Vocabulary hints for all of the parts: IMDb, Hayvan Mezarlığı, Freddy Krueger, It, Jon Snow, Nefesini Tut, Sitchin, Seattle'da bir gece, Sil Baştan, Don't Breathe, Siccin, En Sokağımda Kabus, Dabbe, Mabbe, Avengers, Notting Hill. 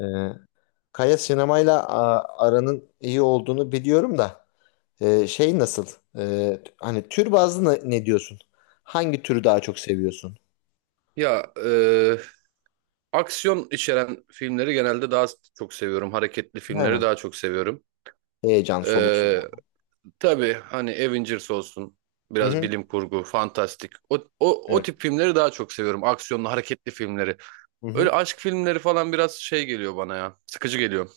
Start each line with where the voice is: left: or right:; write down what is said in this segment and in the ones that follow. left: Ee, Kaya sinemayla aranın iyi olduğunu biliyorum da şey nasıl? E, Hani tür bazlı ne diyorsun? Hangi türü daha çok seviyorsun?
right: Ya aksiyon içeren filmleri genelde daha çok seviyorum. Hareketli filmleri
left: Ha,
right: daha çok seviyorum.
left: heyecan,
right: E,
left: soluk soluğa.
right: tabii hani Avengers olsun,
left: Hı
right: biraz
left: hı.
right: bilim kurgu, fantastik. O
left: Evet.
right: tip filmleri daha çok seviyorum. Aksiyonlu, hareketli filmleri.
left: Hı hı.
right: Öyle aşk filmleri falan biraz şey geliyor bana ya. Sıkıcı geliyor.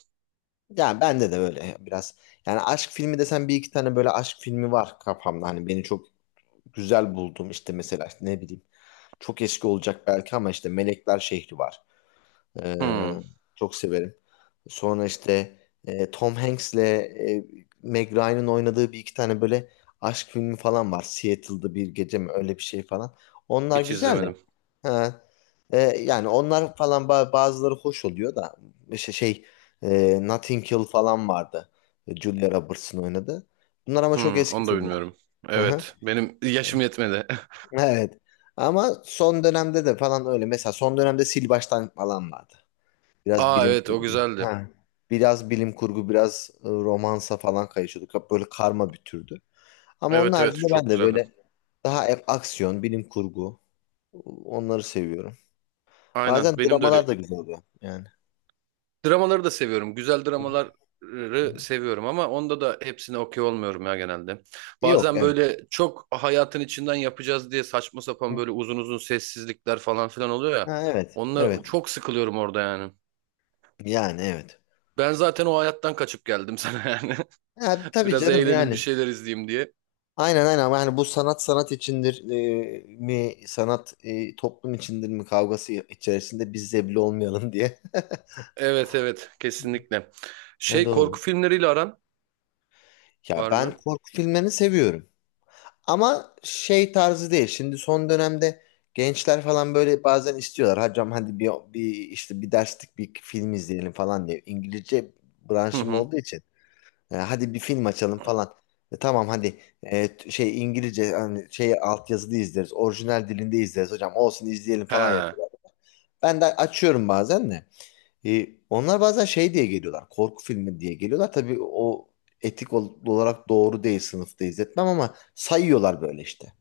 left: Ya bende de böyle biraz. Yani aşk filmi desen bir iki tane böyle aşk filmi var kafamda. Hani beni çok güzel buldum işte mesela işte ne bileyim. Çok eski olacak belki ama işte Melekler Şehri var. Ee,
right: Hmm,
left: çok severim. Sonra işte Tom Hanks'le Meg Ryan'ın oynadığı bir iki tane böyle aşk filmi falan var. Seattle'da bir gece mi öyle bir şey falan. Onlar
right: hiç
left: güzel de.
right: izlemedim.
left: Ha. Yani onlar falan bazıları hoş oluyor da işte şey Notting Hill falan vardı. Julia Roberts'ın oynadığı. Bunlar ama çok
right: Hmm,
left: eski
right: onu da
left: filmler.
right: bilmiyorum.
left: Hı hı.
right: Evet, benim yaşım yetmedi.
left: Evet. Ama son dönemde de falan öyle. Mesela son dönemde Sil Baştan falan vardı. Biraz
right: Aa
left: bilim
right: evet o
left: kurgu.
right: güzeldi.
left: Ha. Biraz bilim kurgu, biraz romansa falan kayışıyorduk. Hep böyle karma bir türdü. Ama onun
right: Evet evet
left: haricinde ben
right: çok
left: de
right: güzeldi.
left: böyle daha hep aksiyon, bilim kurgu onları seviyorum. Bazen
right: Aynen benim de
left: dramalar
right: öyle.
left: da güzel oluyor yani.
right: Dramaları da seviyorum. Güzel
left: Hı
right: dramaları
left: hı.
right: seviyorum ama onda da hepsine okey olmuyorum ya genelde.
left: Yok
right: Bazen
left: evet.
right: böyle çok hayatın içinden yapacağız diye saçma sapan
left: Hı.
right: böyle uzun uzun sessizlikler falan filan oluyor ya.
left: Ha, evet.
right: Onlar
left: Evet.
right: çok sıkılıyorum orada yani.
left: Yani evet.
right: Ben zaten o hayattan kaçıp geldim sana yani.
left: Ha, tabii
right: Biraz
left: canım
right: eğlenin bir
left: yani.
right: şeyler izleyeyim diye.
left: Aynen aynen, ama hani bu sanat sanat içindir mi, sanat toplum içindir mi kavgası içerisinde biz zebli olmayalım diye.
right: Evet evet kesinlikle.
left: Ya
right: Şey
left: doğru.
right: korku filmleriyle aran
left: Ya
right: var
left: ben
right: mı?
left: korku filmlerini seviyorum. Ama şey tarzı değil. Şimdi son dönemde gençler falan böyle bazen istiyorlar. Hocam hadi bir işte bir derslik bir film izleyelim falan diye. İngilizce
right: Hı
left: branşım
right: hı.
left: olduğu için. Hadi bir film açalım falan. Tamam hadi şey İngilizce hani şey altyazılı izleriz. Orijinal dilinde izleriz hocam. Olsun izleyelim falan
right: He.
left: yapıyorlar. Ben de açıyorum bazen de. Onlar bazen şey diye geliyorlar. Korku filmi diye geliyorlar. Tabii o etik olarak doğru değil, sınıfta izletmem ama sayıyorlar böyle işte.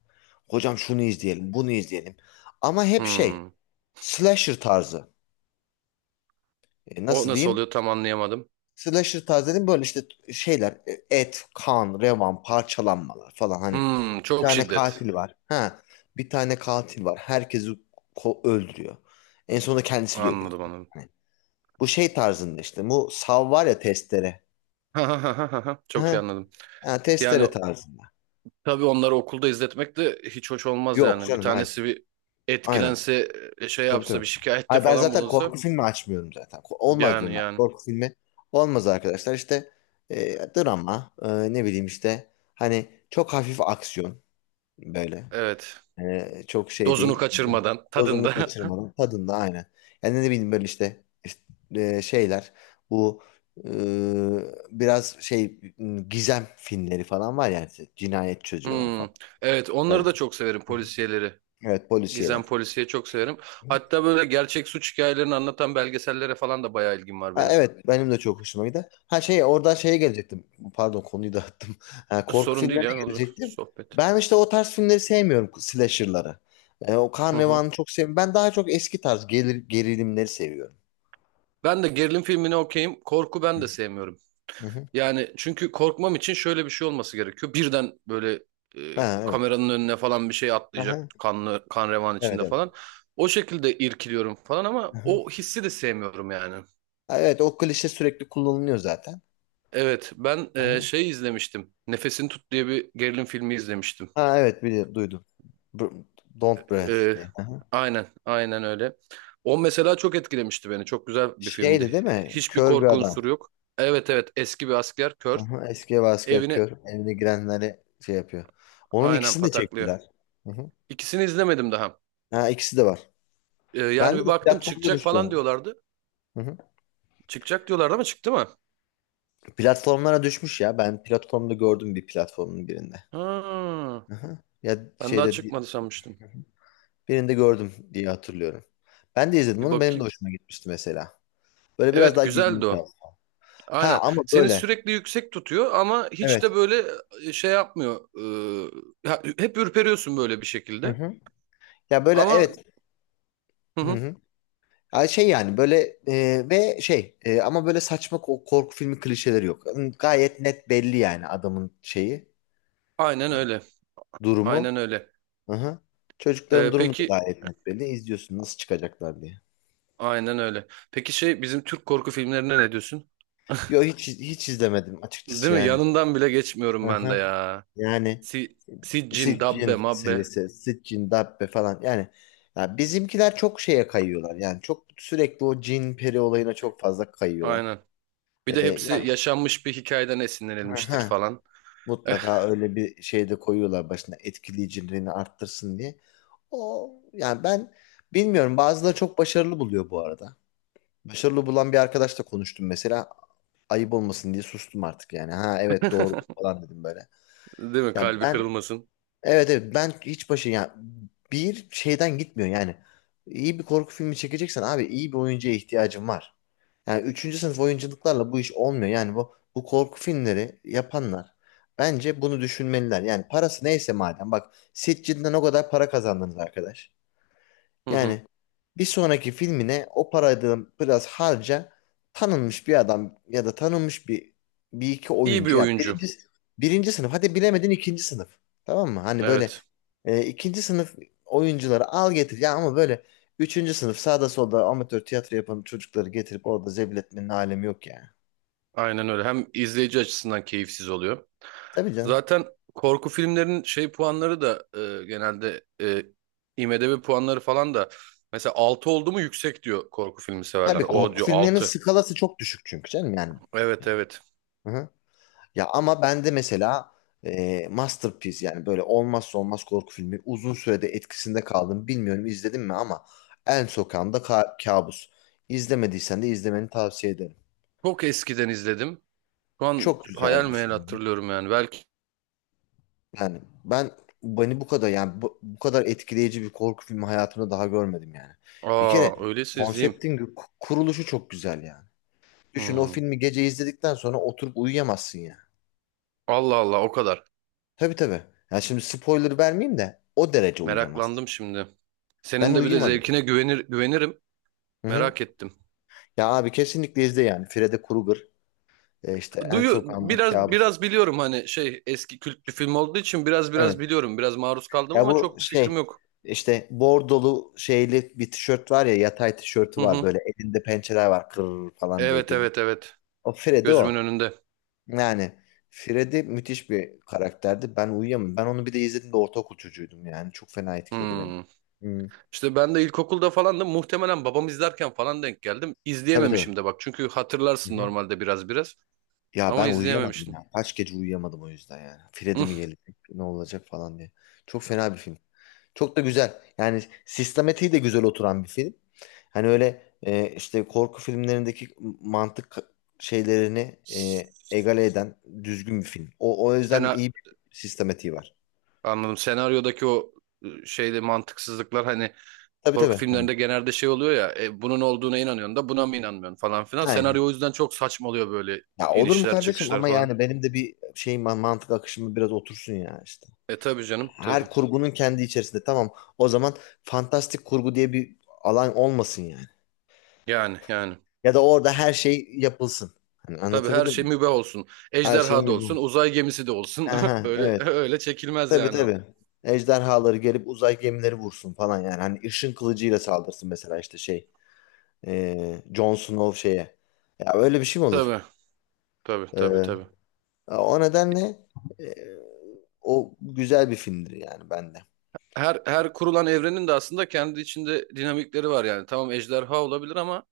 left: Hocam şunu izleyelim, bunu izleyelim. Ama hep şey
right: Hmm.
left: slasher tarzı.
right: O
left: Nasıl
right: nasıl
left: diyeyim?
right: oluyor tam anlayamadım.
left: Slasher tarzı dedim böyle işte şeyler et, kan, revan, parçalanmalar falan hani.
right: Hmm,
left: Bir
right: çok
left: tane
right: şiddet.
left: katil var. Ha, bir tane katil var. Herkesi öldürüyor. En sonunda kendisi de ölüyor.
right: Anladım anladım.
left: Hani bu şey tarzında işte. Bu sav var ya, testere.
right: Ha ha ha ha ha. Çok iyi anladım.
left: Ha,
right: Yani
left: testere tarzında.
right: tabii onları okulda izletmek de hiç hoş olmaz
left: Yok
right: yani. Bir
left: canım hayır.
right: tanesi bir
left: Aynen.
right: etkilense, şey
left: Tabii
right: yapsa,
left: tabii.
right: bir şikayette
left: Hayır ben
right: falan
left: zaten
right: bulunsa.
left: korku filmi açmıyorum zaten. Olmaz
right: Yani
left: diyorum ben.
right: yani.
left: Korku filmi olmaz arkadaşlar. İşte drama, ne bileyim işte hani çok hafif aksiyon böyle.
right: Evet.
left: Çok şey
right: Dozunu
left: değil.
right: kaçırmadan,
left: Dozunu
right: tadında.
left: kaçırmadan tadında, aynen. Yani ne bileyim böyle işte, şeyler bu e, biraz şey gizem filmleri falan var yani, cinayet çözüyorlar
right: Hmm.
left: falan.
right: Evet, onları
left: Böyle.
right: da çok severim
left: Hı hı.
right: polisiyeleri.
left: Evet,
right: Gizem
left: polisiyeler.
right: polisiye çok severim. Hatta böyle gerçek suç hikayelerini anlatan belgesellere falan da bayağı ilgim var
left: Ha,
right: benim.
left: evet benim de çok hoşuma gider. Ha şey, oradan şeye gelecektim. Pardon, konuyu dağıttım. Ha, korku
right: Sorun değil
left: filmlerine
right: yani olacak
left: gelecektim.
right: sohbet.
left: Ben işte o tarz filmleri sevmiyorum, slasher'ları. O
right: Hı hı.
left: Karnevan'ı çok sevmiyorum. Ben daha çok eski tarz gelir, gerilimleri seviyorum.
right: Ben de gerilim filmini okeyim. Korku ben de sevmiyorum.
left: Hı hı.
right: Yani çünkü korkmam için şöyle bir şey olması gerekiyor. Birden böyle
left: Ha, evet.
right: kameranın önüne falan bir şey atlayacak
left: Aha,
right: kanlı kan revan
left: evet
right: içinde
left: evet.
right: falan. O şekilde irkiliyorum falan ama
left: Aha.
right: o hissi de sevmiyorum yani.
left: Ha, evet o klişe sürekli kullanılıyor zaten.
right: Evet ben
left: Aha.
right: şey izlemiştim. Nefesini Tut diye bir gerilim filmi izlemiştim.
left: Ha, evet bili duydum. Br- Don't Breathe
right: E,
left: diye.
right: aynen aynen öyle. O mesela çok etkilemişti beni. Çok güzel bir
left: Şeydi
right: filmdi.
left: değil mi?
right: Hiçbir
left: Kör bir
right: korku
left: adam.
right: unsuru yok. Evet evet eski bir asker kör.
left: Aha, eski ev asker
right: Evini
left: kör. Evine girenleri şey yapıyor. Onun
right: aynen
left: ikisini de
right: pataklıyor.
left: çektiler. Hı hı.
right: İkisini izlemedim daha.
left: Ha, ikisi de var.
right: Yani
left: Ben de
right: bir baktım
left: platformda
right: çıkacak
left: düştü
right: falan
left: onun.
right: diyorlardı.
left: Hı hı.
right: Çıkacak diyorlardı ama çıktı mı?
left: Platformlara düşmüş ya. Ben platformda gördüm, bir platformun birinde.
right: Ha,
left: Hı hı. Ya
right: ben daha
left: şeyde
right: çıkmadı sanmıştım.
left: birinde gördüm diye hatırlıyorum. Ben de izledim
right: Bir
left: onu. Benim de
right: bakayım.
left: hoşuma gitmişti mesela. Böyle biraz
right: Evet
left: daha gerilim
right: güzeldi
left: tarzı.
right: o.
left: Ha
right: Aynen.
left: ama
right: Seni
left: böyle.
right: sürekli yüksek tutuyor ama hiç de
left: Evet.
right: böyle şey yapmıyor. Ya, hep ürperiyorsun böyle bir
left: Hı
right: şekilde.
left: hı. Ya böyle
right: Ama
left: evet.
right: hı
left: Hı
right: hı,
left: hı. Ay şey yani böyle ve şey ama böyle saçma korku filmi klişeleri yok. Gayet net belli yani adamın şeyi,
right: aynen
left: e,
right: öyle. Aynen
left: durumu.
right: öyle.
left: Hı-hı. Çocukların durumu da
right: Peki
left: gayet net belli. İzliyorsun nasıl çıkacaklar diye.
right: aynen öyle. Peki şey bizim Türk korku filmlerine ne diyorsun?
left: Yo, hiç hiç izlemedim açıkçası
right: Değil mi?
left: yani.
right: Yanından bile geçmiyorum ben de
left: Hı-hı.
right: ya.
left: Yani
right: Siccin,
left: Sitchin
right: Dabbe, Mabbe.
left: serisi, Sitchin, Dabbe falan yani ya bizimkiler çok şeye kayıyorlar. Yani çok sürekli o cin peri olayına çok fazla kayıyorlar.
right: Aynen. Bir de
left: E,
right: hepsi yaşanmış bir hikayeden esinlenilmiştir
left: yani,
right: falan. Eh,
left: Mutlaka öyle bir şey de koyuyorlar başına etkileyiciliğini arttırsın diye. O yani ben bilmiyorum, bazıları çok başarılı buluyor bu arada. Başarılı bulan bir arkadaşla konuştum mesela, ayıp olmasın diye sustum artık yani. Ha evet doğrudur falan dedim böyle.
right: değil mi?
left: Ya
right: Kalbi
left: ben
right: kırılmasın.
left: Evet evet ben hiç başı yani bir şeyden gitmiyor yani. İyi bir korku filmi çekeceksen abi iyi bir oyuncuya ihtiyacın var. Yani üçüncü sınıf oyunculuklarla bu iş olmuyor. Yani bu korku filmleri yapanlar bence bunu düşünmeliler. Yani parası neyse madem, bak Sitges'den o kadar para kazandınız arkadaş.
right: Hı hı.
left: Yani bir sonraki filmine o parayı da biraz harca, tanınmış bir adam ya da tanınmış bir iki
right: İyi bir
left: oyuncu ya,
right: oyuncu.
left: birinci sınıf, hadi bilemedin ikinci sınıf, tamam mı? Hani böyle
right: Evet.
left: ikinci sınıf oyuncuları al getir ya, ama böyle üçüncü sınıf sağda solda amatör tiyatro yapan çocukları getirip orada zebil etmenin alemi yok ya.
right: Aynen öyle. Hem izleyici açısından keyifsiz oluyor.
left: Tabii canım.
right: Zaten korku filmlerinin şey puanları da genelde IMDb puanları falan da mesela 6 oldu mu yüksek diyor korku filmi
left: Tabii
right: severler. O
left: korku
right: diyor
left: filmlerinin
right: 6.
left: skalası çok düşük çünkü canım yani.
right: Evet evet.
left: Hı hı. Ya ama ben de mesela masterpiece yani böyle olmazsa olmaz korku filmi, uzun sürede etkisinde kaldım. Bilmiyorum izledim mi ama En Sokağımda Kabus. İzlemediysen de izlemeni tavsiye ederim.
right: Çok eskiden izledim. Şu an
left: Çok güzel
right: hayal
left: bir
right: meyal
left: filmdi.
right: hatırlıyorum yani. Belki
left: Yani ben Beni bu kadar yani bu kadar etkileyici bir korku filmi hayatımda daha görmedim yani. Bir kere
right: aa öyleyse izleyeyim.
left: konseptin kuruluşu çok güzel yani. Düşün, o
right: Hmm.
left: filmi gece izledikten sonra oturup uyuyamazsın ya.
right: Allah Allah o kadar.
left: Tabii tabii. Ya şimdi spoiler vermeyeyim de o derece uyuyamazsın.
right: Meraklandım şimdi.
left: Ben
right: Senin de bir de
left: uyuyamadım.
right: zevkine güvenir güvenirim.
left: Hı hı.
right: Merak ettim.
left: Ya abi kesinlikle izle yani. Freddy Krueger, işte En Sokağındaki
right: Biraz
left: Kabus.
right: biraz biliyorum hani şey eski kült bir film olduğu için biraz biraz
left: Evet.
right: biliyorum. Biraz maruz kaldım
left: Ya
right: ama
left: bu
right: çok bir fikrim
left: şey
right: yok.
left: işte bordolu şeyli bir tişört var ya, yatay tişörtü
right: Hı
left: var
right: hı.
left: böyle, elinde pençeler var kır falan diye
right: Evet
left: geliyor.
right: evet evet.
left: O Freddy
right: Gözümün
left: o.
right: önünde.
left: Yani Freddy müthiş bir karakterdi. Ben uyuyamam. Ben onu bir de izlediğimde ortaokul çocuğuydum yani. Çok fena etkiledi beni.
right: Hmm.
left: Hı.
right: İşte ben de ilkokulda falan da muhtemelen babam izlerken falan denk geldim.
left: Tabii tabii.
right: İzleyememişim de bak. Çünkü
left: Hı
right: hatırlarsın
left: hı.
right: normalde biraz biraz
left: Ya
right: ama
left: ben uyuyamadım
right: izleyememiştim.
left: ya. Kaç gece uyuyamadım o yüzden yani. Freddy mi
right: Hı.
left: gelecek? Ne olacak falan diye. Çok fena bir film. Çok da güzel. Yani sistematiği de güzel oturan bir film. Hani öyle işte korku filmlerindeki mantık şeylerini egale eden düzgün bir film. O yüzden
right: Sena
left: iyi bir sistematiği var.
right: anladım. Senaryodaki o şeyde mantıksızlıklar hani.
left: Tabii
right: Korku
left: tabii. Hani,
right: filmlerinde genelde şey oluyor ya bunun olduğuna inanıyorsun da buna mı inanmıyorsun falan filan.
left: aynen.
right: Senaryo o yüzden çok saçma oluyor böyle
left: Ya olur mu
right: inişler
left: kardeşim,
right: çıkışlar
left: ama
right: falan.
left: yani benim de bir şey mantık akışımı biraz otursun ya işte.
right: E tabii canım
left: Her
right: tabii.
left: kurgunun kendi içerisinde tamam. O zaman fantastik kurgu diye bir alan olmasın yani.
right: Yani yani.
left: Ya da orada her şey yapılsın. Hani
right: Tabii her
left: anlatabildim
right: şey
left: mi?
right: mübah olsun.
left: Her şey
right: Ejderha da
left: mi
right: olsun,
left: bu?
right: uzay gemisi de olsun.
left: Aha,
right: Öyle
left: evet.
right: öyle çekilmez
left: Tabii
right: yani o.
left: tabii. Ejderhaları gelip uzay gemileri vursun falan yani. Hani ışın kılıcıyla saldırsın mesela işte şey. Jon Snow şeye. Ya öyle bir şey mi olur?
right: Tabii tabii
left: E,
right: tabii tabii.
left: O nedenle e, o güzel bir filmdir yani bende.
right: Her her kurulan evrenin de aslında kendi içinde dinamikleri var yani. Tamam ejderha olabilir ama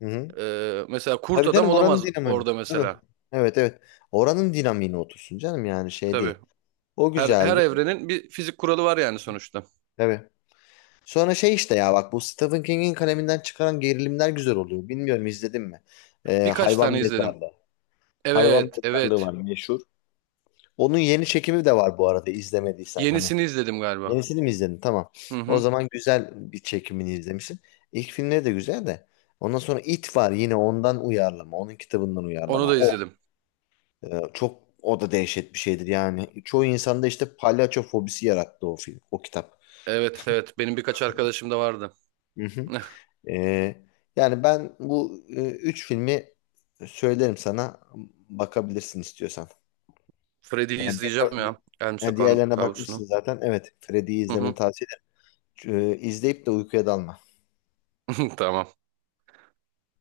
left: Hı hı.
right: mesela kurt
left: Tabii
right: adam
left: canım oranın
right: olamaz
left: dinamini.
right: orada
left: Tabii.
right: mesela.
left: Evet evet. Oranın dinamiğine otursun canım yani, şey
right: Tabii.
left: değil. O
right: Her her
left: güzeldi.
right: evrenin bir fizik kuralı var yani sonuçta.
left: Tabii. Sonra şey işte, ya bak bu Stephen King'in kaleminden çıkaran gerilimler güzel oluyor. Bilmiyorum izledin mi?
right: Birkaç
left: Hayvan
right: tane izledim.
left: Mezarlığı. Hayvan
right: Evet,
left: Mezarlığı
right: evet.
left: var meşhur. Onun yeni çekimi de var bu arada, izlemediysen. Hani
right: Yenisini izledim galiba.
left: yenisini mi izledin? Tamam.
right: Hı
left: O
right: hı.
left: zaman güzel bir çekimini izlemişsin. İlk filmleri de güzel de. Ondan sonra It var, yine ondan uyarlama. Onun kitabından
right: Onu
left: uyarlama.
right: da izledim.
left: Çok o da dehşet bir şeydir yani. Çoğu insanda işte palyaço fobisi yarattı o film, o kitap.
right: Evet, evet. Benim birkaç arkadaşım da vardı.
left: Hı hı. E, Yani ben bu üç filmi söylerim sana, bakabilirsin istiyorsan.
right: Freddy'yi
left: Yani bir,
right: izleyeceğim ya. Elm
left: Yani
right: Sokağın
left: diğerlerine
right: Kabusu'nu.
left: bakmışsın zaten. Evet, Freddy'yi
right: Hı
left: izlemeni
right: hı.
left: tavsiye ederim. İzleyip de uykuya dalma.
right: Tamam.